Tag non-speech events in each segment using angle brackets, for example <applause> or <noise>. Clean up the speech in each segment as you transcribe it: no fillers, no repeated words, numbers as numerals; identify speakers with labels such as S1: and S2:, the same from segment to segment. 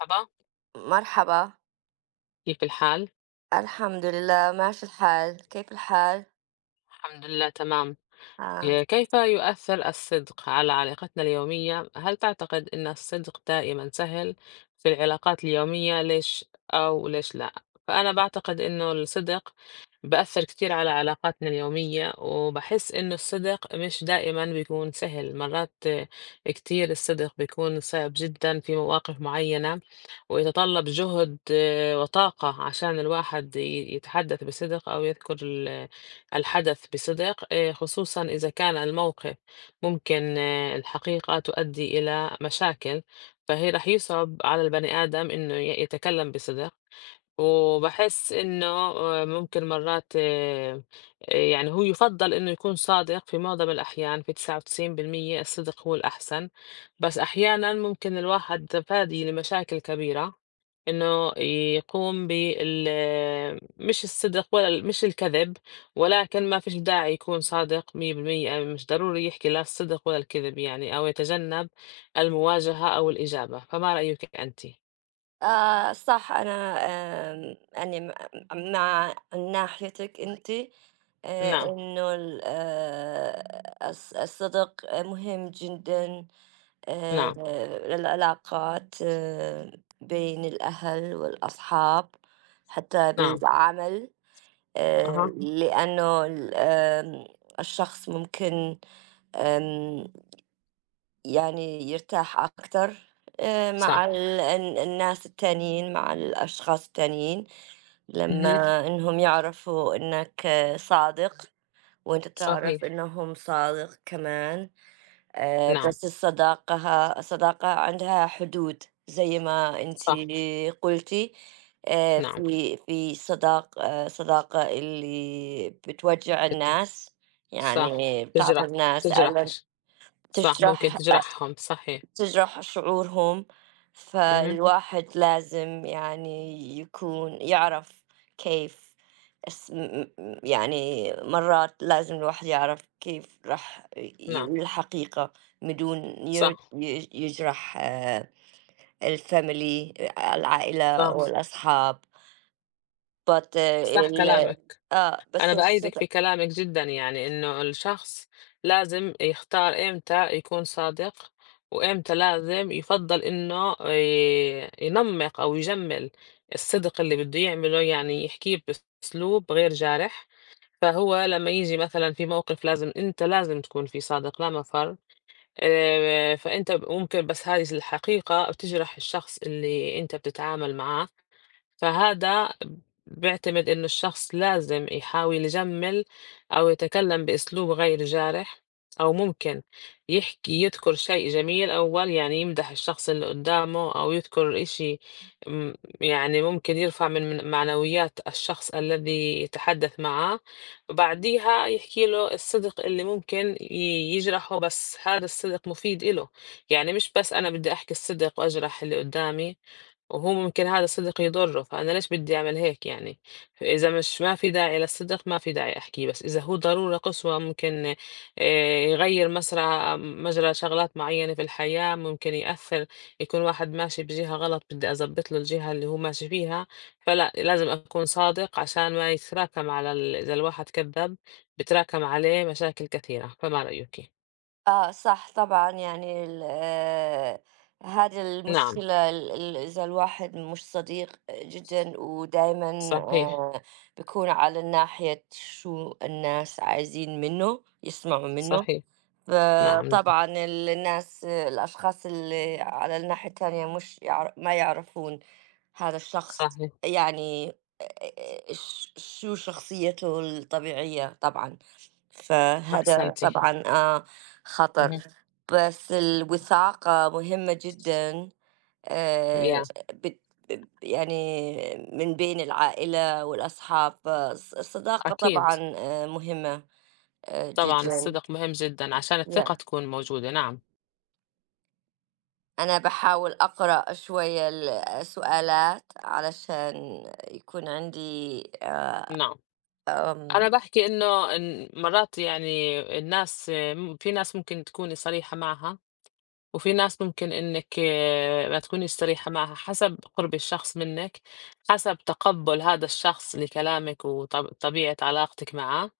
S1: مرحبا
S2: مرحبا.
S1: كيف الحال؟
S2: الحمد لله ماشي الحال. كيف الحال؟
S1: الحمد لله تمام
S2: آه.
S1: كيف يؤثر الصدق على علاقتنا اليومية؟ هل تعتقد أن الصدق دائما سهل في العلاقات اليومية؟ ليش أو ليش لا؟ فأنا بعتقد أنه الصدق بأثر كتير على علاقاتنا اليومية وبحس أنه الصدق مش دائما بيكون سهل مرات كتير الصدق بيكون صعب جدا في مواقف معينة ويتطلب جهد وطاقة عشان الواحد يتحدث بصدق أو يذكر الحدث بصدق، خصوصا إذا كان الموقف ممكن، الحقيقة تؤدي إلى مشاكل. فهي رح يصعب على البني آدم إنه يتكلم بصدق وباحس إنه ممكن مرّات يعني هو يُفضّل إنه يكون صادق في معظم الأحيان، في 99% الصدق هو الأحسن، بس أحيانًا ممكن الواحد فادي لمشاكل كبيرة إنه يقوم بال مش الصدق ولا ال مش الكذب، ولكن ما فيش داعي يكون صادق 100%. يعني مش ضروري يحكي لا الصدق ولا الكذب يعني، أو يتجنب المواجهة أو الإجابة، فما رأيِك أنتِ؟
S2: آه صح. أنا أني مع ناحيتك أنت،
S1: نعم،
S2: إنه الصدق مهم جدا، آه،
S1: نعم،
S2: للعلاقات، بين الأهل والأصحاب، حتى
S1: نعم،
S2: بالعمل،
S1: أها.
S2: لأنه ال- آم، الشخص ممكن يعني يرتاح أكتر مع
S1: صح،
S2: ال ال الناس التانيين، مع الأشخاص التانيين،
S1: اهم،
S2: لمّا إنهم يعرفوا إنك صادق وأنت تعرف
S1: صحيح،
S2: إنهم صادق كمان.
S1: نعم،
S2: بس الصداقة، الصداقة عندها حدود زي ما أنتِ
S1: صح،
S2: قُلتِ.
S1: نعم،
S2: في صداقة اللي بتوجّع الناس،
S1: صح،
S2: يعني بتعطي
S1: تجرح
S2: الناس ألم،
S1: تجرحش، صح، ممكن
S2: تجرح أ
S1: تجرحهم، صحيح،
S2: تجرح شعورهم.
S1: اهم،
S2: فالواحد لازم يعني يكون يعرف كيف، يعني مرات لازم الواحد يعرف كيف راح
S1: نعم،
S2: يقول الحقيقة بدون
S1: صح،
S2: يجرح الفاميلي، العائلة أو
S1: صح،
S2: الأصحاب. but
S1: صح كلامك، أنا
S2: بس
S1: بأيدِك
S2: الصدق.
S1: في كلامِك جدًا يعني إنه الشخص لازم يختار إمتى يكون صادق، وإمتى لازم يُفضّل إنه ي ينمّق أو يجمّل الصدق اللي بده يعمله، يعني يحكيه بأسلوب غير جارح. فهو لمّا ييجي مثلًا في موقف لازم أنت لازم تكون فيه صادق لا مفر، فأنت ممكن بس هذه الحقيقة بتجرح الشخص اللي أنت بتتعامل معاه. فهذا بيعتمد إنه الشخص لازم يحاول يجمل أو يتكلم بأسلوب غير جارح أو ممكن يحكي يذكر شيء جميل أول يعني يمدح الشخص اللي قدامه أو يذكر إشي م- يعني ممكن يرفع من معنويات الشخص الذي يتحدث معاه وبعديها يحكي له الصدق اللي ممكن يجرحه بس هذا الصدق مفيد إله. يعني مش بس أنا بدي أحكي الصدق وأجرح اللي قدامي وهو ممكن هذا الصدق يضره فأنا ليش بدي أعمل هيك يعني إذا مش ما في داعي للصدق ما في داعي أحكيه بس إذا هو ضرورة قصوى ممكن آه، يغير مسرع مجرى شغلات معينة في الحياة ممكن يأثر يكون واحد ماشي بجهة غلط بدي أظبط له الجهة اللي هو ماشي فيها فلا لازم أكون صادق عشان ما يتراكم على ال... إذا الواحد كذب بتراكم عليه مشاكل كثيرة فما رأيك؟
S2: آه صح. طبعًا يعني ال هذه
S1: نعم
S2: المشكلة، ال ال إذا الواحد مش صديق جدًا ودايمًا
S1: صحيح
S2: آآ بيكون على ناحية شو الناس عايزين منه، يسمعوا منه.
S1: صحيح نعم نعم
S2: فطبعًا الناس، الأشخاص اللي على الناحية التانية مش ما يعرفون هذا الشخص،
S1: صحيح
S2: يعني ش شو شخصيته الطبيعية طبعًا. فهذا
S1: أحسنتي
S2: طبعا خطر.
S1: مهم.
S2: بس الوثاقة مهمة جدا. آه
S1: يا
S2: بت يعني من بين العائلة والأصحاب، الصداقة
S1: أكيد
S2: طبعا مهمة
S1: طبعًا
S2: جدا.
S1: الصدق مهم جدًا عشان
S2: yeah.
S1: الثقة تكون موجودة، نعم،
S2: أنا بحاول أقرأ شوية السؤالات علشان يكون عندي
S1: نعم، أنا
S2: أم-
S1: باحكي إنه إن مرات يعني الناس م في ناس ممكن تكوني صريحة معها، وفي ناس ممكن إنِّك، ما تكونيش صريحة معها، حسب قرب الشخص منِّك، حسب تقبُّل هذا الشخص لكلامِك وط طبيعة علاقتِك معاه.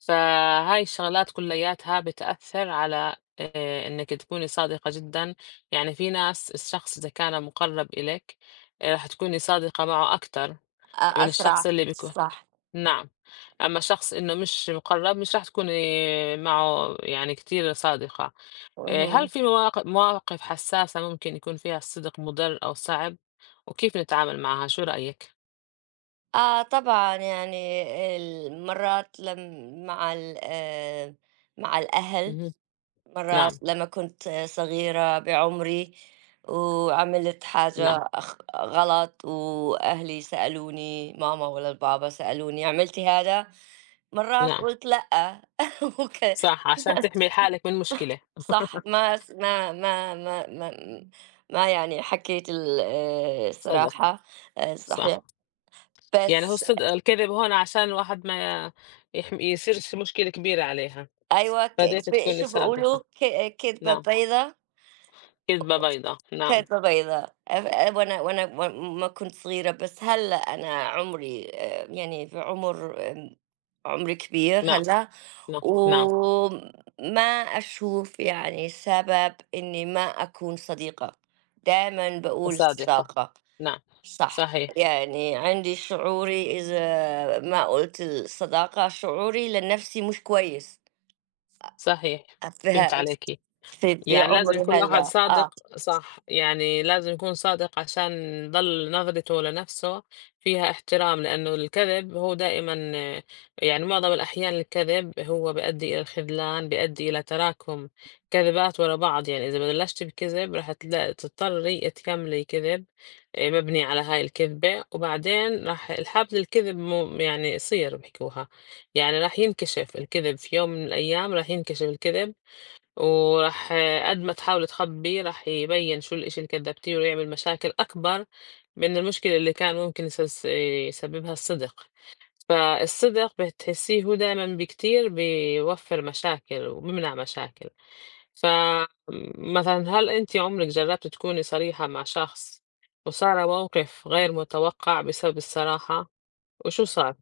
S1: فهاي الشغلات كلياتها بتأثر على، إنك تكوني صادقة جدا يعني في ناس الشخص إذا كان مقرب إليك، رح تكوني صادقة معه أكتر من الشخص
S2: أسرع.
S1: اللي بيكون
S2: صح.
S1: نعم. أما شخص إنه مش مقرب مش رح تكوني معه يعني كتير صادقة. هل
S2: مهم.
S1: في مواقف مواقف حساسة ممكن يكون فيها الصدق مضر أو صعب وكيف نتعامل معها شو رأيك؟
S2: طبعًا يعني مرات لم مع ال آآ مع الأهل.
S1: مهم.
S2: مرات
S1: نعم
S2: لمّا كنت صغيرة بعمري، وعملت حاجة
S1: نعم
S2: غلط، وأهلي سألوني، ماما والّا البابا سألوني: "عملتِ هذا؟" مرات
S1: نعم
S2: قُلت: "لأ." <laughs> وك
S1: صح عشان تحمي حالك من مشكلة
S2: صح. ما س ما ما ما ما ما يعني حكيت ال
S1: صدق
S2: الصراحة. صحيح.
S1: صح، يعني هو
S2: بس
S1: الصدق الكذب هون عشان الواحد ما يح ما يصيرش مشكلة كبيرة عليها،
S2: أيوه، ك
S1: بديت
S2: ب
S1: تكوني
S2: شو بيقولوا،
S1: صادقة،
S2: كدبة
S1: نعم،
S2: بيضا،
S1: كذبة بيضا، نعم،
S2: كدبة بيضا. أف أ وأنا ما كنت صغيرة. بس هلّأ أنا عمري، يعني في عُمر، عُمر كبير
S1: نعم،
S2: هلّأ.
S1: نعم، نعم،
S2: وما أشوف يعني سبب إني ما أكون صديقة، دايمًا باقول
S1: صادقة،
S2: الصداقة.
S1: نعم،
S2: صح.
S1: صحيح،
S2: يعني عندي شعوري، إذا ما قُلت الصداقة شعوري لنَفْسي مش كويس،
S1: صحيح،
S2: أ في ها
S1: فهمت عليكِ.
S2: في في
S1: يعني لازم
S2: عمري
S1: يكون الواحد
S2: هلّا. آه.
S1: صادق صح يعني لازم يكون صادق عشان يضل نظرته لنفسه فيها احترام لأنه الكذب هو دائما، يعني معظم الأحيان الكذب هو بيؤدي إلى الخذلان بيؤدي إلى تراكم كذبات ورا بعض يعني إذا بلشتي بكذب رح تضطري تكملي كذب، مبني على هاي الكذبة وبعدين راح الحبل الكذب مو يعني يصير بحكوها يعني راح ينكشف الكذب في يوم من الأيام راح ينكشف الكذب وراح، قد ما تحاول تخبّيه راح يبيّن شو الإشي اللي كدّبتيه ويعمل مشاكل أكبر من المشكلة اللي كان ممكن يسس يسببها الصدق، فالصدق بتحسّيه هو دايمًا بكتير بيوفّر مشاكل وبيمنع مشاكل، فمثلًا هل أنتِ عمرِك جرّبتِ تكوني صريحة مع شخص وصار موقف غير متوقع بسبب الصراحة، وشو صار؟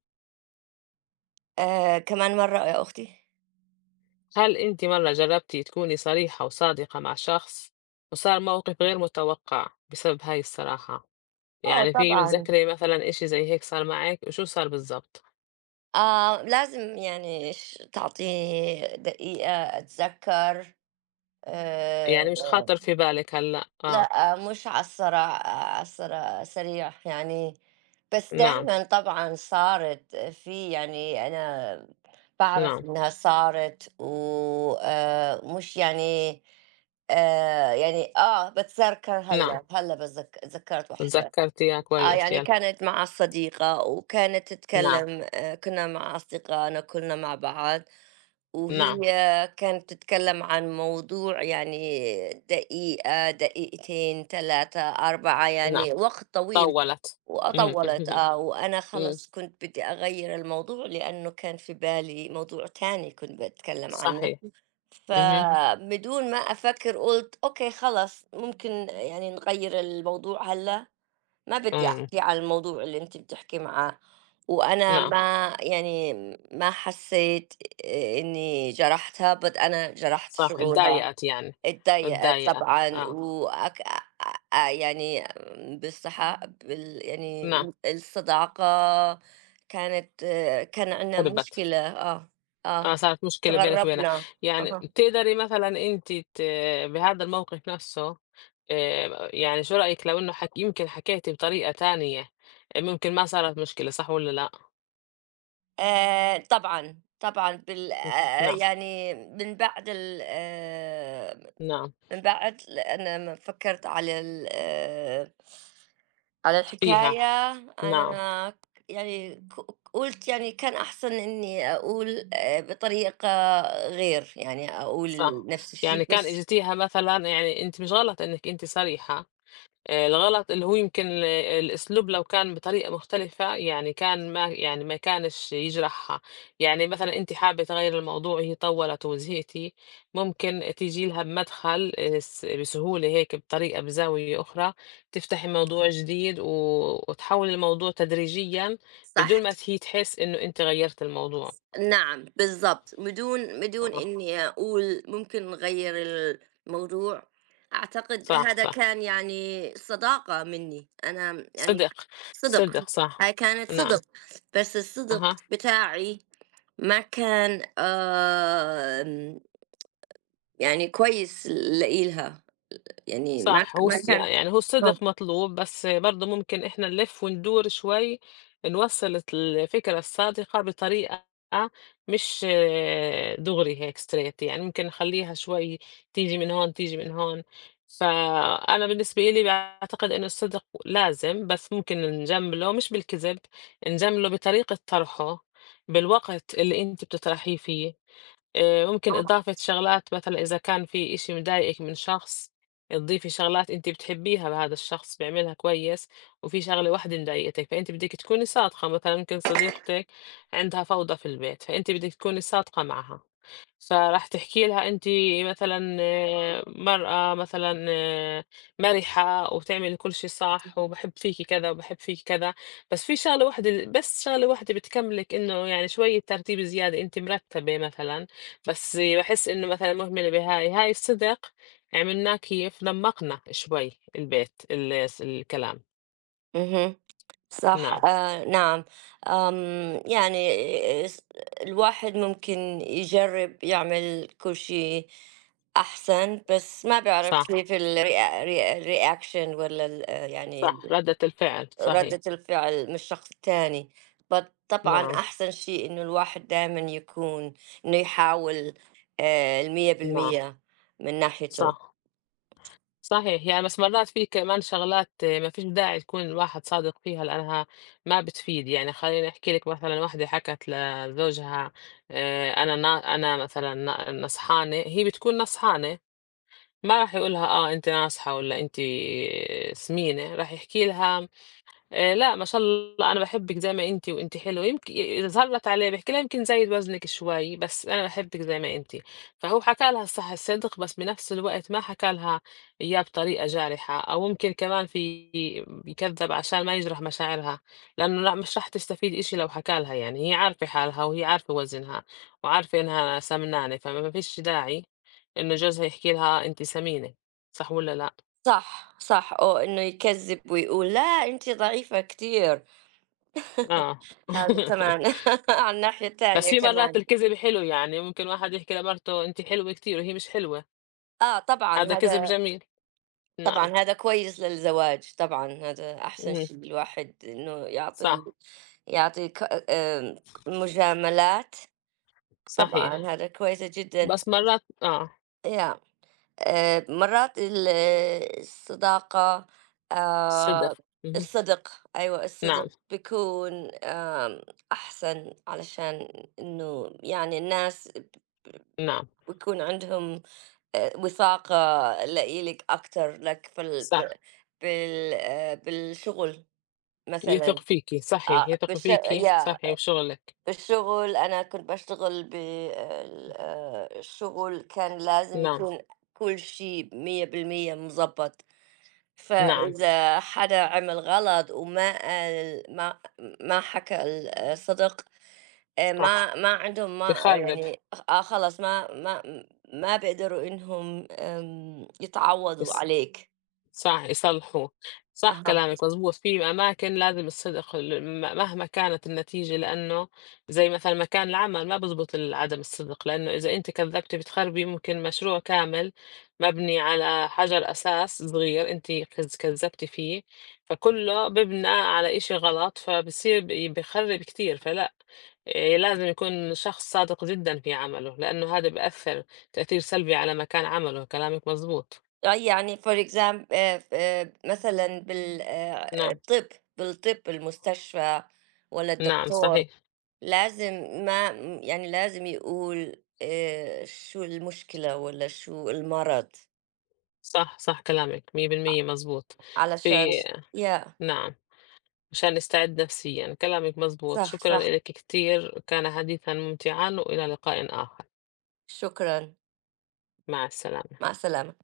S2: كمان مرّة يا أختي؟
S1: هل أنتِ مرّة جرّبتِ تكوني صريحة وصادقة مع شخص وصار موقف غير متوقع بسبب هاي الصراحة؟
S2: آه
S1: يعني في
S2: طبعًا.
S1: متذكرة مثلًا إشي زي هيك صار معِك، وشو صار بالضبط؟
S2: لازم يعني تعطيني دقيقة أتذكّر.
S1: يعني
S2: آآ
S1: مش خاطر في بالِك هلّأ، آه،
S2: لأ، مش على الصرع على الصرا سريع يعني. بس
S1: نعم،
S2: دايمًا طبعًا صارت، في يعني، أنا باعرف
S1: نعم،
S2: إنها صارت و مش يعني. يعني باتذكّر
S1: نعم،
S2: هلّا، هلّا اتذكّرت واحدة.
S1: تذكّرت إياه كويس
S2: يعني
S1: يلّا،
S2: كانت مع صديقة وكانت
S1: نعم،
S2: تتكلم، كنا مع أصدقائنا، كنا مع بعض، وهي
S1: نعم،
S2: كانت تتكلم عن موضوع، يعني دقيقة دقيقتين ثلاثة أربعة،
S1: نعم،
S2: يعني وقت طويل
S1: طوّلت، إمم،
S2: وأطولت.
S1: اهم،
S2: وأنا
S1: إمم، <laughs>
S2: خلص كنت بدي أغير الموضوع لأنه كان في بالي موضوع تاني كنت بتكلم عنه.
S1: صحيح، اهم،
S2: فبدون ما أفكر قلت: أوكي، خلص، ممكن يعني نغير الموضوع هلا، ما بدي
S1: إمم،
S2: أحكي على الموضوع اللي أنتِ بتحكي معاه. وأنا
S1: نعم،
S2: ما يعني، ما حسيت إني جرحتها، but أنا جرحت
S1: صح،
S2: شعورها.
S1: اتضايقت يعني،
S2: اتضايقت
S1: اتضايقت،
S2: طبعًا.
S1: آه،
S2: وأك أ أ يعني بالصحة، يعني
S1: نعم،
S2: الصداقة، كانت كان عندنا
S1: هربت.
S2: مشكلة.
S1: آه،
S2: آه،
S1: صارت مشكلة بينك وبينها،
S2: تغرّبنا.
S1: يعني
S2: أها.
S1: بتقدري مثلًا أنتِ ت بهذا الموقف نفسه يعني شو رأيِك لو إنه حك يمكن حكيتِ بطريقة تانية، ممكن ما صارت مشكلة صح والّا لأ؟
S2: طبعًا، طبعًا بال
S1: م- نعم،
S2: يعني
S1: نعم،
S2: من بعد، أنا ما فكّرت على
S1: فيها،
S2: الحكاية.
S1: نعم،
S2: أنا يعني قُلت يعني كان أحسن إنّي أقول بطريقة غير، يعني أقول
S1: صح،
S2: نفس الشي
S1: يعني كان
S2: بس.
S1: إجيتيها مثلًا يعني أنتِ مش غلط إنِك أنتِ صريحة. الغلط اللي هو يمكن ال الأسلوب لو كان بطريقة مختلفة، يعني كان ما يعني ما كانش يجرحها، يعني مثلًا أنتِ حابة تغيّري الموضوع هي طوّلت وزهقتِ، ممكن تيجي لها بمدخل الس بسهولة هيك بطريقة بزاوية أخرى، تفتحي موضوع جديد و وتحوّلي الموضوع تدريجيًا
S2: صح.
S1: بدون ما هي تحس إنه أنتِ غيّرتِ الموضوع.
S2: نعم بالضبط، بدون
S1: آه،
S2: إني أقول ممكن نغيّر الموضوع. أعتقد
S1: صح،
S2: هذا
S1: صح،
S2: كان يعني صداقة منّي. أنا يعني
S1: صدق،
S2: صِدق.
S1: صدق، صح،
S2: هاي كانت
S1: نعم،
S2: صِدق. بس الصِدق
S1: أها.
S2: بتاعي ما كان، يعني كويس لإلها. يعني
S1: صح هو
S2: ما
S1: الص
S2: كان.
S1: يعني هو
S2: آه،
S1: الصدق مطلوب، بس برضه ممكن إحنا نلِف وندور شوي، نوصّل الت الفكرة الصادقة بطريقة مش، دغري هيك straight يعني ممكن نخلّيها شوي تيجي من هون، تيجي من هون، فأنا بالنسبة إلي باعتقد إنه الصدق لازم، بس ممكن نجمله مش بالكذب، نجمله بطريقة طرحه، بالوقت اللي أنتِ بتطرحيه فيه. ممكن إضافة شغلات مثلًا إذا كان في إشي مضايقِك من شخص، تضيفي شغلات أنتِ بتحبيها بهذا الشخص بيعملها كويس، وفي شغلة واحدة مضايقتِك، فأنتِ بدِك تكوني صادقة، مثلًا ممكن صديقتِك عندها فوضى في البيت، فأنتِ بدِك تكوني صادقة معها. فراح تحكي لها أنتِ مثلًا، مرأة مثلًا، مَرِحة وبتعملي كل شي صح وباحب فيكِ كذا وباحب فيكِ كذا، بس في شغلة واحدة بس شغلة واحدة بتكملِك إنه يعني شوية ترتيب زيادة، أنتِ مرتبة مثلًا، بس باحس إنه مثلًا مهملة بهاي، هاي الصدق عملناك كيف لمّقنا شوي البيت ال الس الكلام،
S2: اهم. صح.
S1: نعم،
S2: آه. نعم. يعني، آه، س- الواحد ممكن يجرب يعمل كل شيء أحسن، بس ما بعرف
S1: صح،
S2: كيف الرياكشن ولا يعني
S1: صح، ردة الفعل،
S2: ردة
S1: صحيح،
S2: الفعل من الشخص الثاني. بس طبعا
S1: نعم،
S2: أحسن شيء إنه الواحد دائما يكون، إنه يحاول، المية
S1: نعم،
S2: بالمية من ناحيته.
S1: صح. صحيح، يعني بس مرّات في كمان شغلات ما فيش داعي تكون الواحد صادق فيها لأنها ما بتفيد، يعني خلّيني أحكي لِك مثلًا واحدة حكت لزوجها أنا نا أنا مثلًا نا نصحانة، هي بتكون نصحانة، ما راح يقول لها آه أنتِ ناصحة والّا أنتِ سمينة، راح يحكي لها لأ ما شاء الله أنا باحبِّك زي ما أنتِ وأنتِ حلوة، يمكن يظهر لها تعليق باحكي لها يمكن زايد وزنِك شوي، بس أنا باحبِّك زي ما أنتِ، فهو حكى لها الصح الصدق، بس بنفس الوقت ما حكى لها إياه بطريقة جارحة، أو ممكن كمان في يكذّب عشان ما يجرح مشاعرها، لإنه لأ مش راح تستفيد إشي لو حكى لها يعني، هي عارفة حالها وهي عارفة وزنها، وعارفة إنها سمنانة، فما فيش داعي إنه جوزها يحكي لها أنتِ سمينة، صح والّا لأ؟
S2: صح صح. أو إنه يكذب ويقول لا أنت ضعيفة كتير.
S1: آه.
S2: هذا
S1: <laughs>
S2: كمان <laughs> على الناحية
S1: بس
S2: التانية
S1: في مرّات
S2: كمان.
S1: الكذب حلو يعني، ممكن واحد يحكي لمرته أنتِ حلوة كتير وهي مش حلوة،
S2: آه طبعًا
S1: هذا كذب جميل،
S2: طبعًا
S1: نعم،
S2: هذا كويس للزواج طبعًا. هذا أحسن
S1: إمم،
S2: شي، الواحد إنه يعطي ال
S1: صح،
S2: يعطي ك آآ مجاملات. طبعًا
S1: صحيح،
S2: هذا كويسة جدًا.
S1: بس مرّات آه،
S2: yeah. مرات الصداقة،
S1: صدق،
S2: آآ
S1: اهم،
S2: الصدق. أيوه الصدق
S1: نعم،
S2: بيكون أحسن علشان إنه يعني الناس
S1: نعم،
S2: بيكون عندهم وثائقة، لاقي لِك أكتر لك في ال
S1: صح،
S2: ب بال بالشغل
S1: يثق
S2: مثلًا.
S1: فيكِ، صحيح،
S2: آه،
S1: يثق
S2: بالش
S1: فيكِ،
S2: ياه.
S1: صحيح، وشغلِك،
S2: بالشغل أنا كنت باشتغل بال الشغل كان لازم
S1: نعم،
S2: يكون كل شيء 100% مضبّط.
S1: نعم،
S2: فإذا حدا عمل غلط وما قال، ما حكى الصدق.
S1: صح،
S2: ما عندهم ما
S1: بيخرّب،
S2: يعني. خلاص ما بيقدروا إنهم يتعوّضوا
S1: بس
S2: عليك.
S1: صح، يصلحوه، صح
S2: أها.
S1: كلامِك مضبوط، في أماكن لازم الصدق ال م مهما كانت النتيجة لإنه زي مثلًا مكان العمل ما بزبط ال عدم الصدق، لإنه إذا أنتِ كذّبتِ بتخربي ممكن مشروع كامل مبني على حجر أساس صغير أنتِ كذ كذّبتِ فيه، فكلّه بيبنى على إشي غلط، فبصير بي بيخرب كتير، فلأ لازم يكون شخص صادق جدًا في عمله، لإنه هذا بأثّر تأثير سلبي على مكان عمله، كلامِك مضبوط،
S2: يعني for exam ف مثلًا بال
S1: نعم،
S2: الطِب، بالطِب، المستشفى والّا
S1: نعم
S2: الدكتور
S1: صحيح.
S2: لازم ما يعني لازم يقول شو المشكلة والّا شو المرض
S1: صح، صح كلامِك، 100% مضبوط،
S2: علشان.
S1: في
S2: ياه.
S1: نعم، مشان نستعد نفسيًا، كلامِك مضبوط،
S2: صح،
S1: شكرًا
S2: صح.
S1: إلِك كتير، كان حديثًا ممتعًا، وإلى لقاء آخر،
S2: شكرًا.
S1: مع السلامة.
S2: مع السلامة.